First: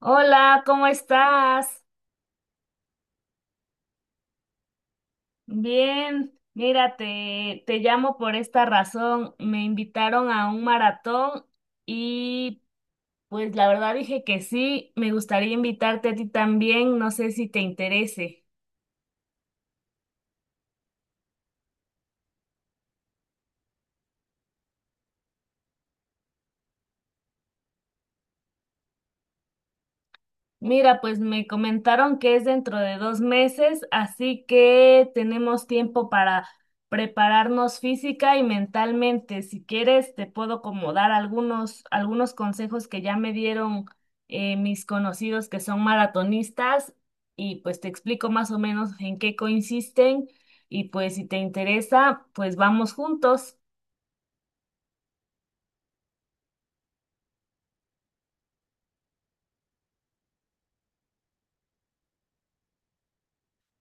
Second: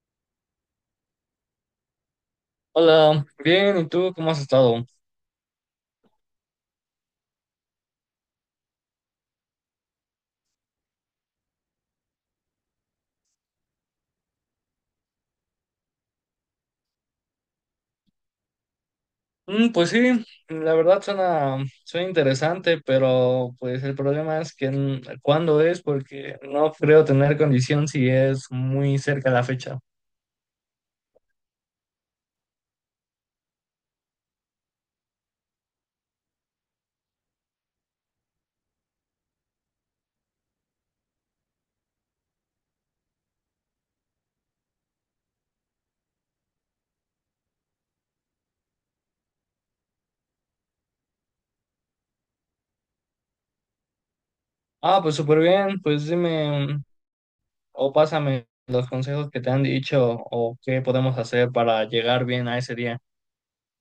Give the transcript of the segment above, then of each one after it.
Hola, ¿cómo estás? Hola, bien, ¿y tú cómo has estado? Bien, mira, te llamo por esta razón. Me invitaron a un maratón y pues la verdad dije que sí, me gustaría invitarte a ti también, no sé si te interese. Pues sí, la verdad suena interesante, pero pues el problema es que cuándo es, porque no creo tener condición si es muy cerca la fecha. Mira, pues me comentaron que es dentro de 2 meses, así que tenemos tiempo para prepararnos física y mentalmente. Si quieres, te puedo como dar algunos consejos que ya me dieron mis conocidos que son maratonistas y pues te explico más o menos en qué consisten y pues si te interesa, pues vamos juntos. Ah, pues súper bien, pues dime o pásame los consejos que te han dicho o qué podemos hacer para llegar bien a ese día.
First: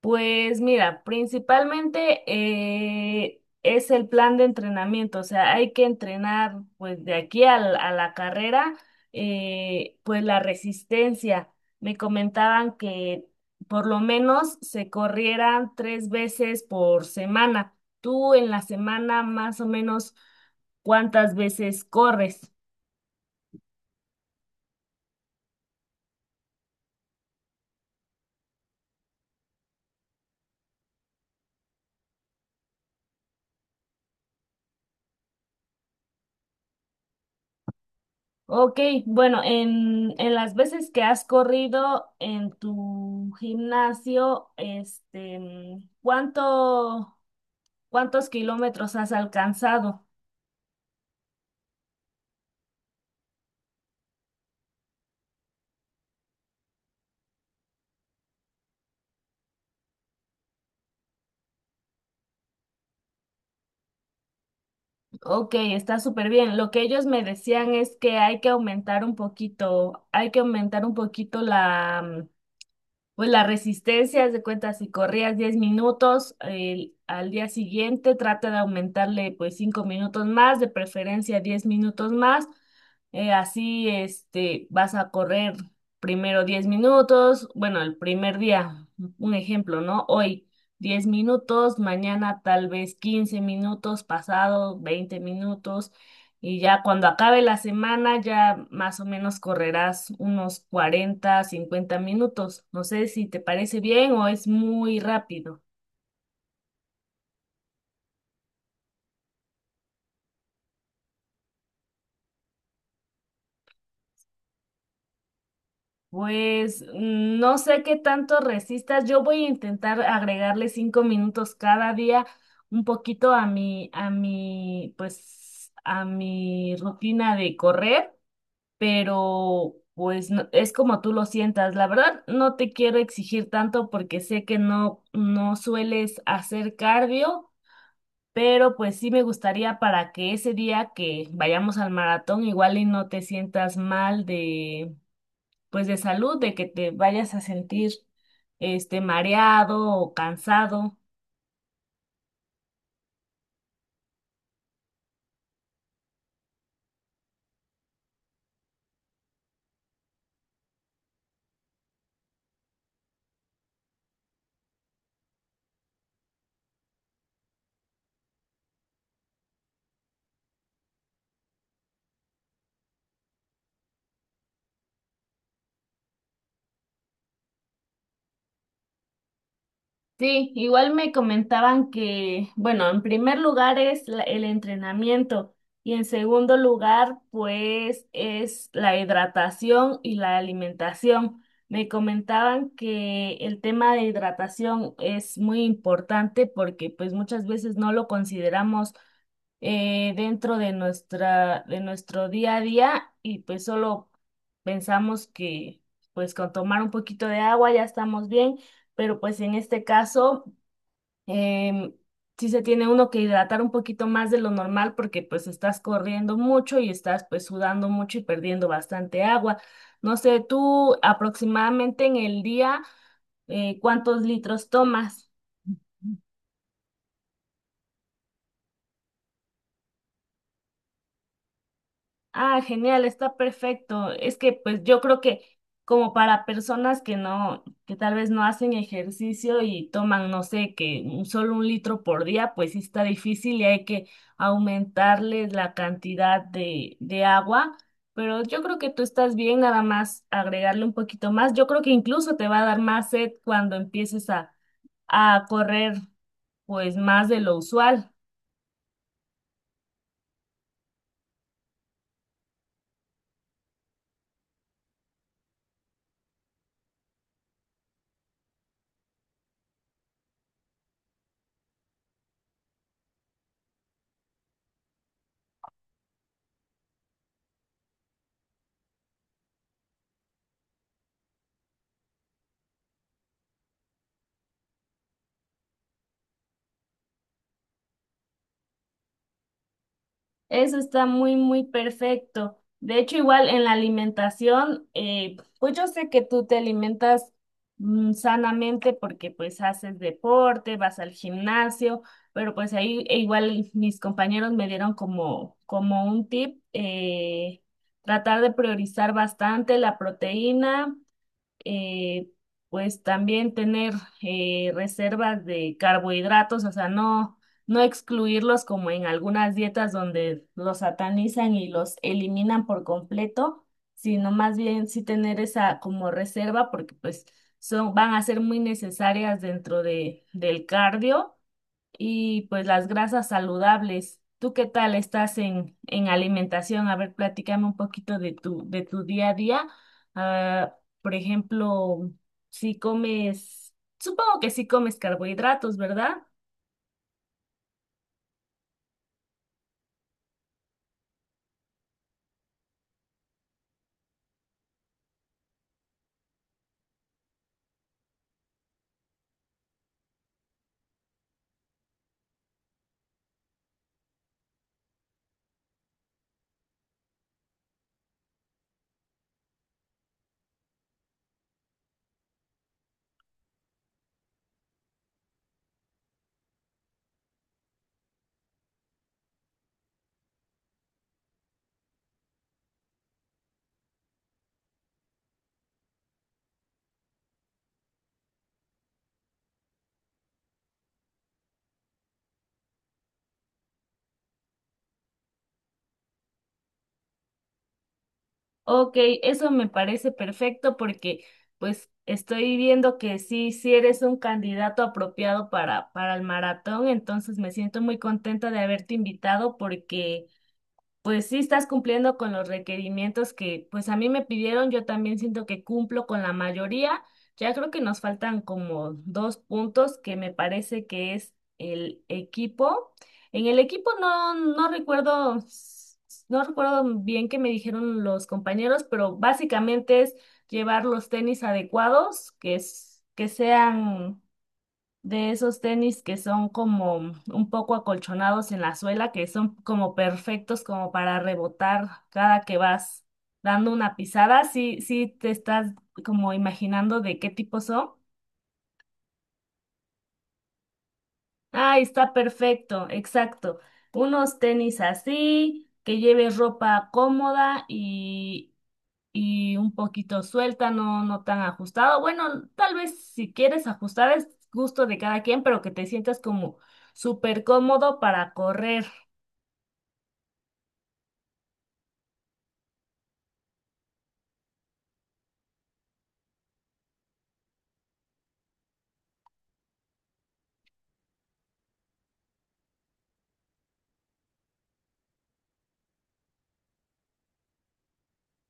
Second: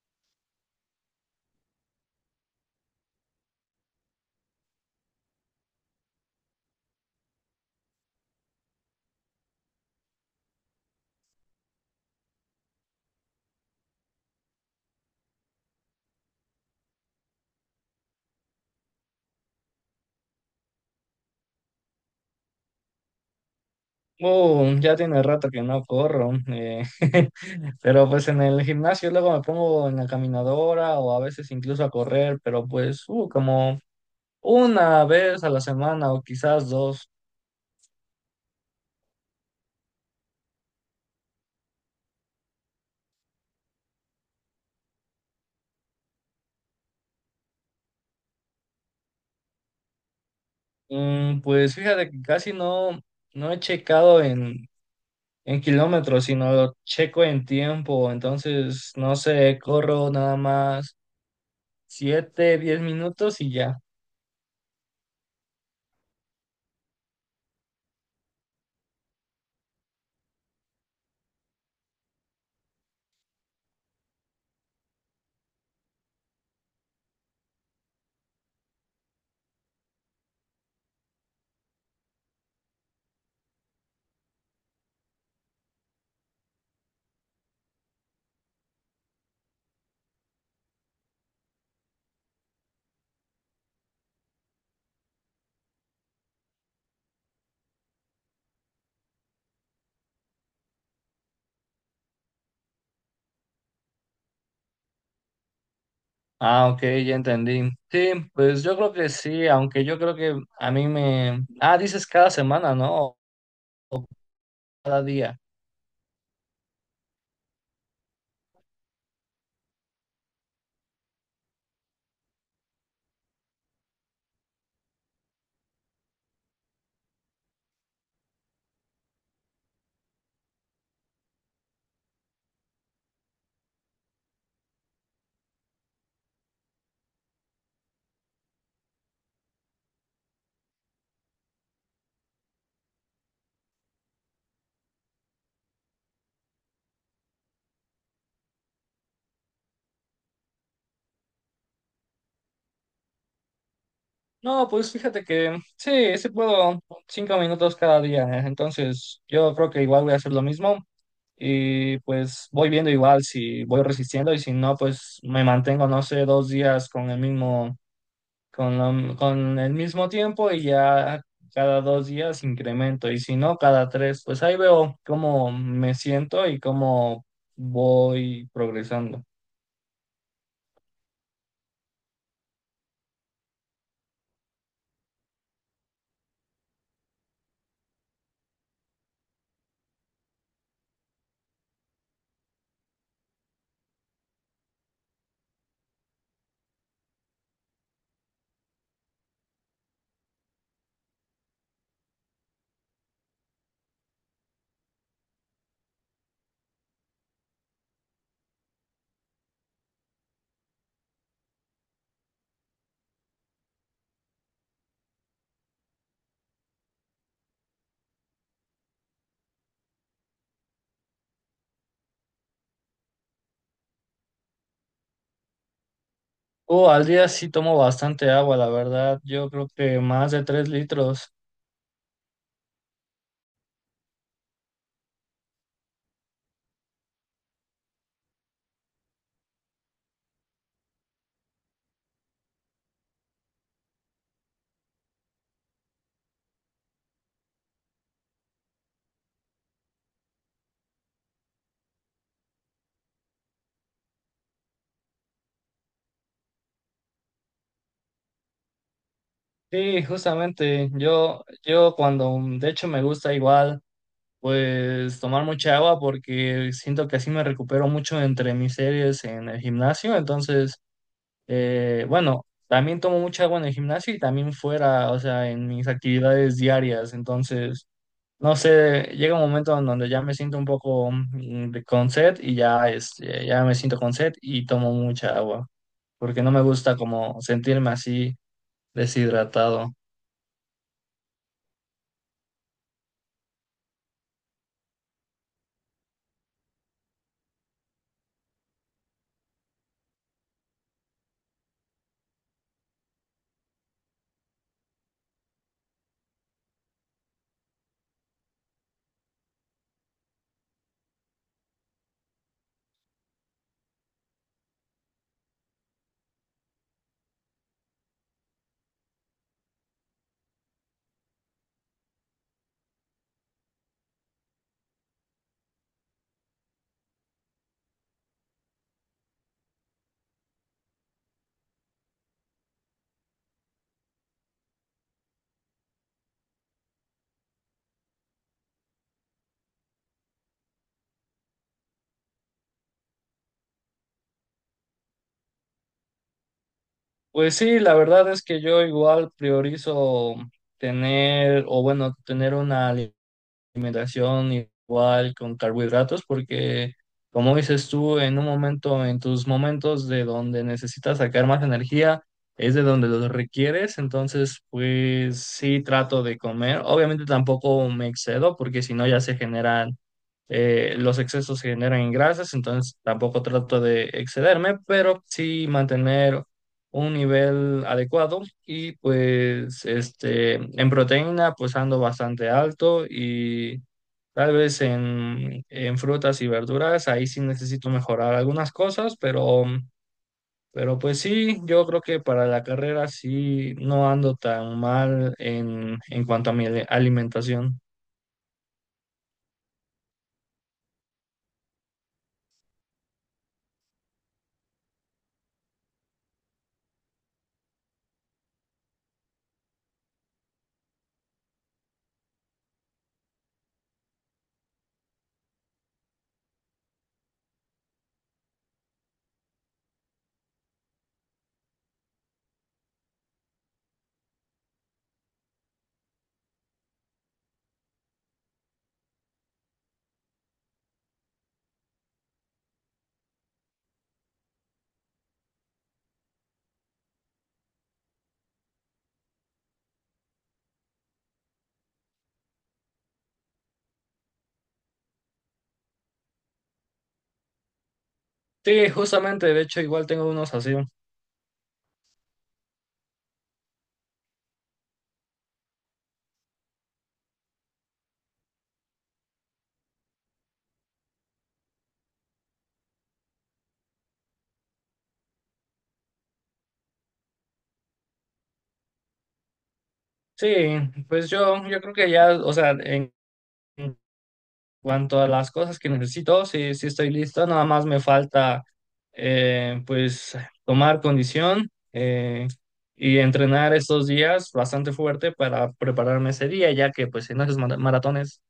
Pues mira, principalmente es el plan de entrenamiento, o sea, hay que entrenar pues de aquí a la carrera, pues la resistencia. Me comentaban que por lo menos se corrieran 3 veces por semana. ¿Tú en la semana más o menos cuántas veces corres? Ya tiene rato que no corro, pero pues en el gimnasio luego me pongo en la caminadora o a veces incluso a correr, pero pues como una vez a la semana o quizás dos. Ok, bueno, en las veces que has corrido en tu gimnasio, este, mm, ¿ cuántos kilómetros has alcanzado? Pues fíjate que casi no, no he checado en kilómetros, sino lo checo en tiempo, entonces no sé, corro nada más 7, 10 minutos y ya. Ok, está súper bien. Lo que ellos me decían es que hay que aumentar un poquito, hay que aumentar un poquito. Pues la resistencia, haz de cuenta, si corrías 10 minutos, al día siguiente trata de aumentarle pues 5 minutos más, de preferencia 10 minutos más. Así este, vas a correr primero 10 minutos, bueno, el primer día, un ejemplo, ¿no? Hoy 10 minutos, mañana tal vez 15 minutos, pasado 20 minutos. Y ya cuando acabe la semana, ya más o menos correrás unos 40-50 minutos. No sé si te parece bien o es muy rápido. Ah, ok, ya entendí. Sí, pues yo creo que sí, aunque yo creo que a mí me... Ah, dices cada semana, ¿no? O cada día. Pues no sé qué tanto resistas. Yo voy a intentar agregarle 5 minutos cada día, un poquito a mi rutina de correr. Pero pues es como tú lo sientas. La verdad, no te quiero exigir tanto porque sé que no sueles hacer cardio, pero pues sí me gustaría para que ese día que vayamos al maratón igual y no te sientas mal de, pues de salud, de que te vayas a sentir este mareado o cansado. No, pues fíjate que sí puedo 5 minutos cada día, ¿eh? Entonces yo creo que igual voy a hacer lo mismo y pues voy viendo igual si voy resistiendo y si no, pues me mantengo, no sé, dos días con el mismo... con, con el mismo tiempo y ya cada dos días incremento y si no, cada tres, pues ahí veo cómo me siento y cómo voy progresando. Sí, igual me comentaban que, bueno, en primer lugar es el entrenamiento y en segundo lugar, pues es la hidratación y la alimentación. Me comentaban que el tema de hidratación es muy importante porque pues muchas veces no lo consideramos dentro de nuestro día a día y pues solo pensamos que pues con tomar un poquito de agua ya estamos bien, pero pues en este caso em, sí se tiene uno que hidratar un poquito más de lo normal porque pues estás corriendo mucho y estás pues sudando mucho y perdiendo bastante agua. No sé, tú aproximadamente en el día, ¿cuántos litros tomas? Al día sí tomo bastante agua, la verdad, yo creo que más de 3 litros. Ah, genial, está perfecto. Es que pues yo creo que como para personas que no, que tal vez no hacen ejercicio y toman, no sé, que solo 1 litro por día, pues sí está difícil y hay que aumentarles la cantidad de agua. Pero yo creo que tú estás bien, nada más agregarle un poquito más. Yo creo que incluso te va a dar más sed cuando empieces a correr pues más de lo usual. Sí, justamente, yo cuando, de hecho me gusta igual, pues tomar mucha agua porque siento que así me recupero mucho entre mis series en el gimnasio, entonces... bueno, también tomo mucha agua en el gimnasio y también fuera, o sea, en mis actividades diarias. Entonces, no sé, llega un momento en donde ya me siento un poco con sed y ya, este, ya me siento con sed y tomo mucha agua, porque no me gusta como sentirme así deshidratado. Eso está muy, muy perfecto. De hecho, igual en la alimentación, pues yo sé que tú te alimentas sanamente porque pues haces deporte, vas al gimnasio, pero pues ahí e igual mis compañeros me dieron como, como un tip, tratar de priorizar bastante la proteína, eh, pues también tener reservas de carbohidratos, o sea, no excluirlos como en algunas dietas donde los satanizan y los eliminan por completo, sino más bien sí tener esa como reserva porque pues son, van a ser muy necesarias dentro del cardio y pues las grasas saludables. ¿Tú qué tal estás en alimentación? A ver, platícame un poquito de tu día a día. Ah, por ejemplo, si comes, supongo que sí comes carbohidratos, ¿verdad? Pues sí, la verdad es que yo igual priorizo tener, o bueno, tener una alimentación igual con carbohidratos porque, como dices tú, en un momento, en tus momentos de donde necesitas sacar más energía, es de donde los requieres, entonces pues sí trato de comer. Obviamente tampoco me excedo porque si no ya se generan, los excesos se generan en grasas, entonces tampoco trato de excederme, pero sí mantener un nivel adecuado y pues este en proteína pues ando bastante alto y tal vez en frutas y verduras ahí sí necesito mejorar algunas cosas, pero pues sí, yo creo que para la carrera sí no ando tan mal en cuanto a mi alimentación. Ok, eso me parece perfecto porque pues estoy viendo que sí, sí eres un candidato apropiado para el maratón, entonces me siento muy contenta de haberte invitado porque pues sí estás cumpliendo con los requerimientos que pues a mí me pidieron, yo también siento que cumplo con la mayoría. Ya creo que nos faltan como dos puntos que me parece que es el equipo. En el equipo no recuerdo, no recuerdo bien qué me dijeron los compañeros, pero básicamente es llevar los tenis adecuados, que es, que sean de esos tenis que son como un poco acolchonados en la suela, que son como perfectos como para rebotar cada que vas dando una pisada. Sí, sí te estás como imaginando de qué tipo son. Sí, justamente, de hecho igual tengo unos así. Ah, está perfecto, exacto. Unos tenis así, que lleves ropa cómoda y un poquito suelta, no tan ajustado. Bueno, tal vez si quieres ajustar es gusto de cada quien, pero que te sientas como súper cómodo para correr. Sí, pues yo creo que ya, o sea, en cuanto a las cosas que necesito, sí, sí estoy listo, nada más me falta pues tomar condición y entrenar estos días bastante fuerte para prepararme ese día, ya que pues en esos maratones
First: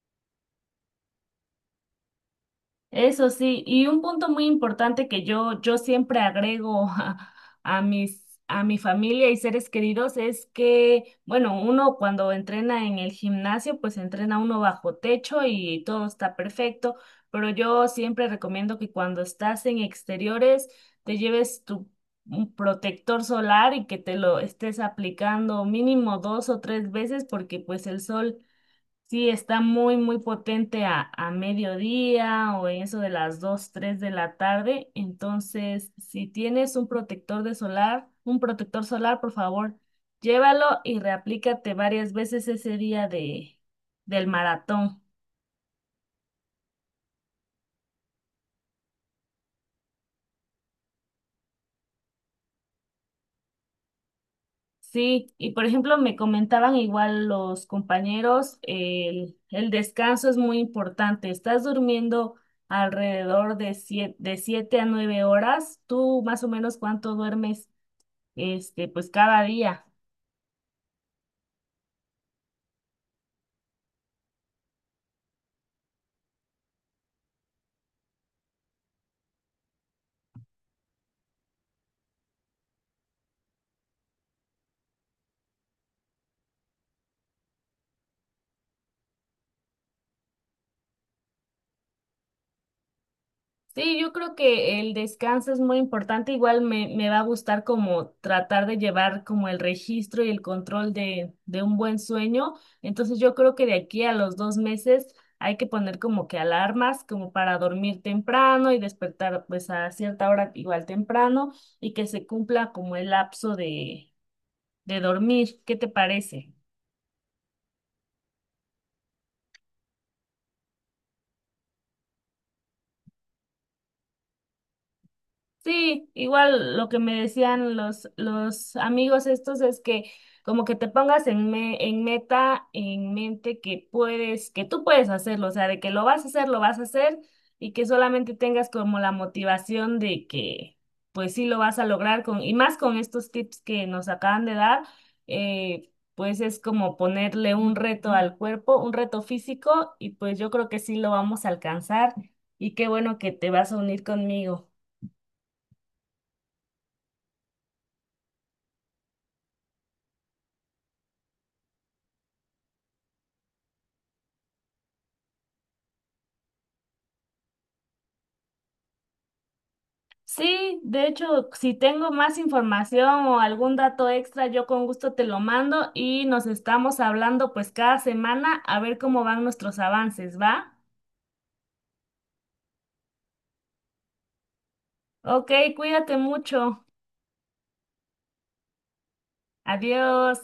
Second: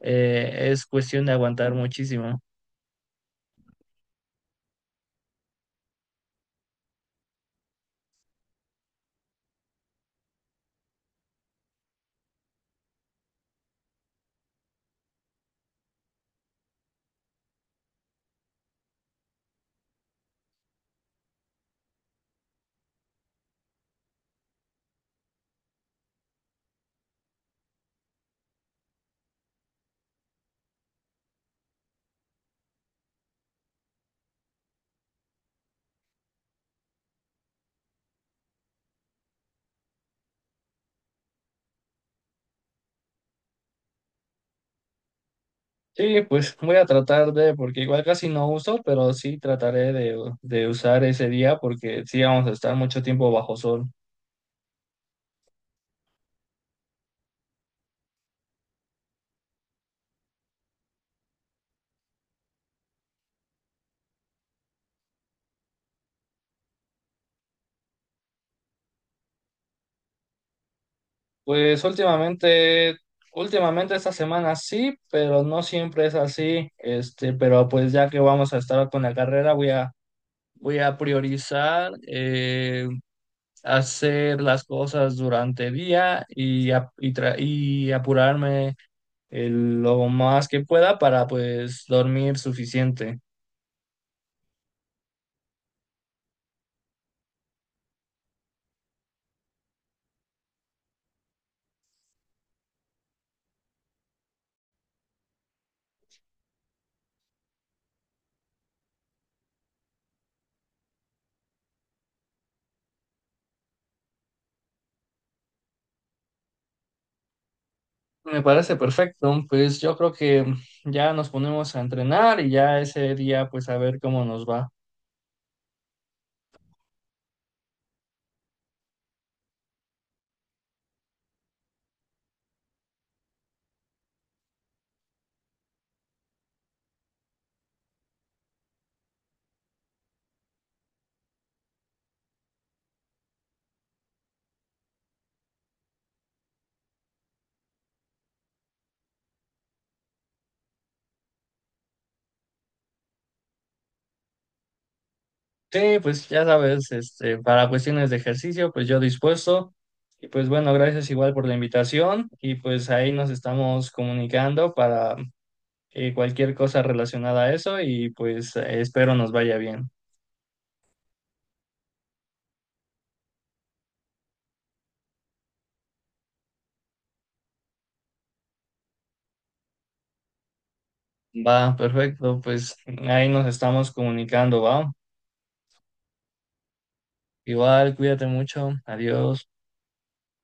es cuestión de aguantar muchísimo. Eso sí, y un punto muy importante que yo siempre agrego a mis, a mi familia y seres queridos es que, bueno, uno cuando entrena en el gimnasio, pues entrena uno bajo techo y todo está perfecto, pero yo siempre recomiendo que cuando estás en exteriores te lleves tu un protector solar y que te lo estés aplicando mínimo 2 o 3 veces porque pues el sol sí, está muy, muy potente a mediodía o en eso de las 2, 3 de la tarde. Entonces, si tienes un protector de solar, un protector solar, por favor, llévalo y reaplícate varias veces ese día de, del maratón. Sí, pues voy a tratar de, porque igual casi no uso, pero sí trataré de usar ese día porque sí vamos a estar mucho tiempo bajo sol. Sí, y por ejemplo, me comentaban igual los compañeros, el descanso es muy importante. Estás durmiendo alrededor de 7 a 9 horas. ¿Tú más o menos cuánto duermes? Este, pues cada día. Pues últimamente esta semana sí, pero no siempre es así. Este, pero pues ya que vamos a estar con la carrera, voy a priorizar hacer las cosas durante el día y apurarme lo más que pueda para pues dormir suficiente. Sí, yo creo que el descanso es muy importante. Igual me va a gustar como tratar de llevar como el registro y el control de un buen sueño. Entonces yo creo que de aquí a los 2 meses hay que poner como que alarmas como para dormir temprano y despertar pues a cierta hora igual temprano y que se cumpla como el lapso de dormir. ¿Qué te parece? Me parece perfecto. Pues yo creo que ya nos ponemos a entrenar y ya ese día pues a ver cómo nos va. Sí, igual lo que me decían los amigos estos es que como que te pongas en meta, en mente que puedes, que tú puedes hacerlo, o sea, de que lo vas a hacer, lo vas a hacer y que solamente tengas como la motivación de que pues sí lo vas a lograr con, y más con estos tips que nos acaban de dar, pues es como ponerle un reto al cuerpo, un reto físico y pues yo creo que sí lo vamos a alcanzar y qué bueno que te vas a unir conmigo. Sí, pues ya sabes, este, para cuestiones de ejercicio, pues yo dispuesto. Y pues bueno, gracias igual por la invitación y pues ahí nos estamos comunicando para cualquier cosa relacionada a eso y pues espero nos vaya bien. Sí, de hecho, si tengo más información o algún dato extra, yo con gusto te lo mando y nos estamos hablando pues cada semana a ver cómo van nuestros avances, ¿va? Va, perfecto, pues ahí nos estamos comunicando, va. Ok, cuídate mucho. Igual, cuídate mucho, adiós. Adiós.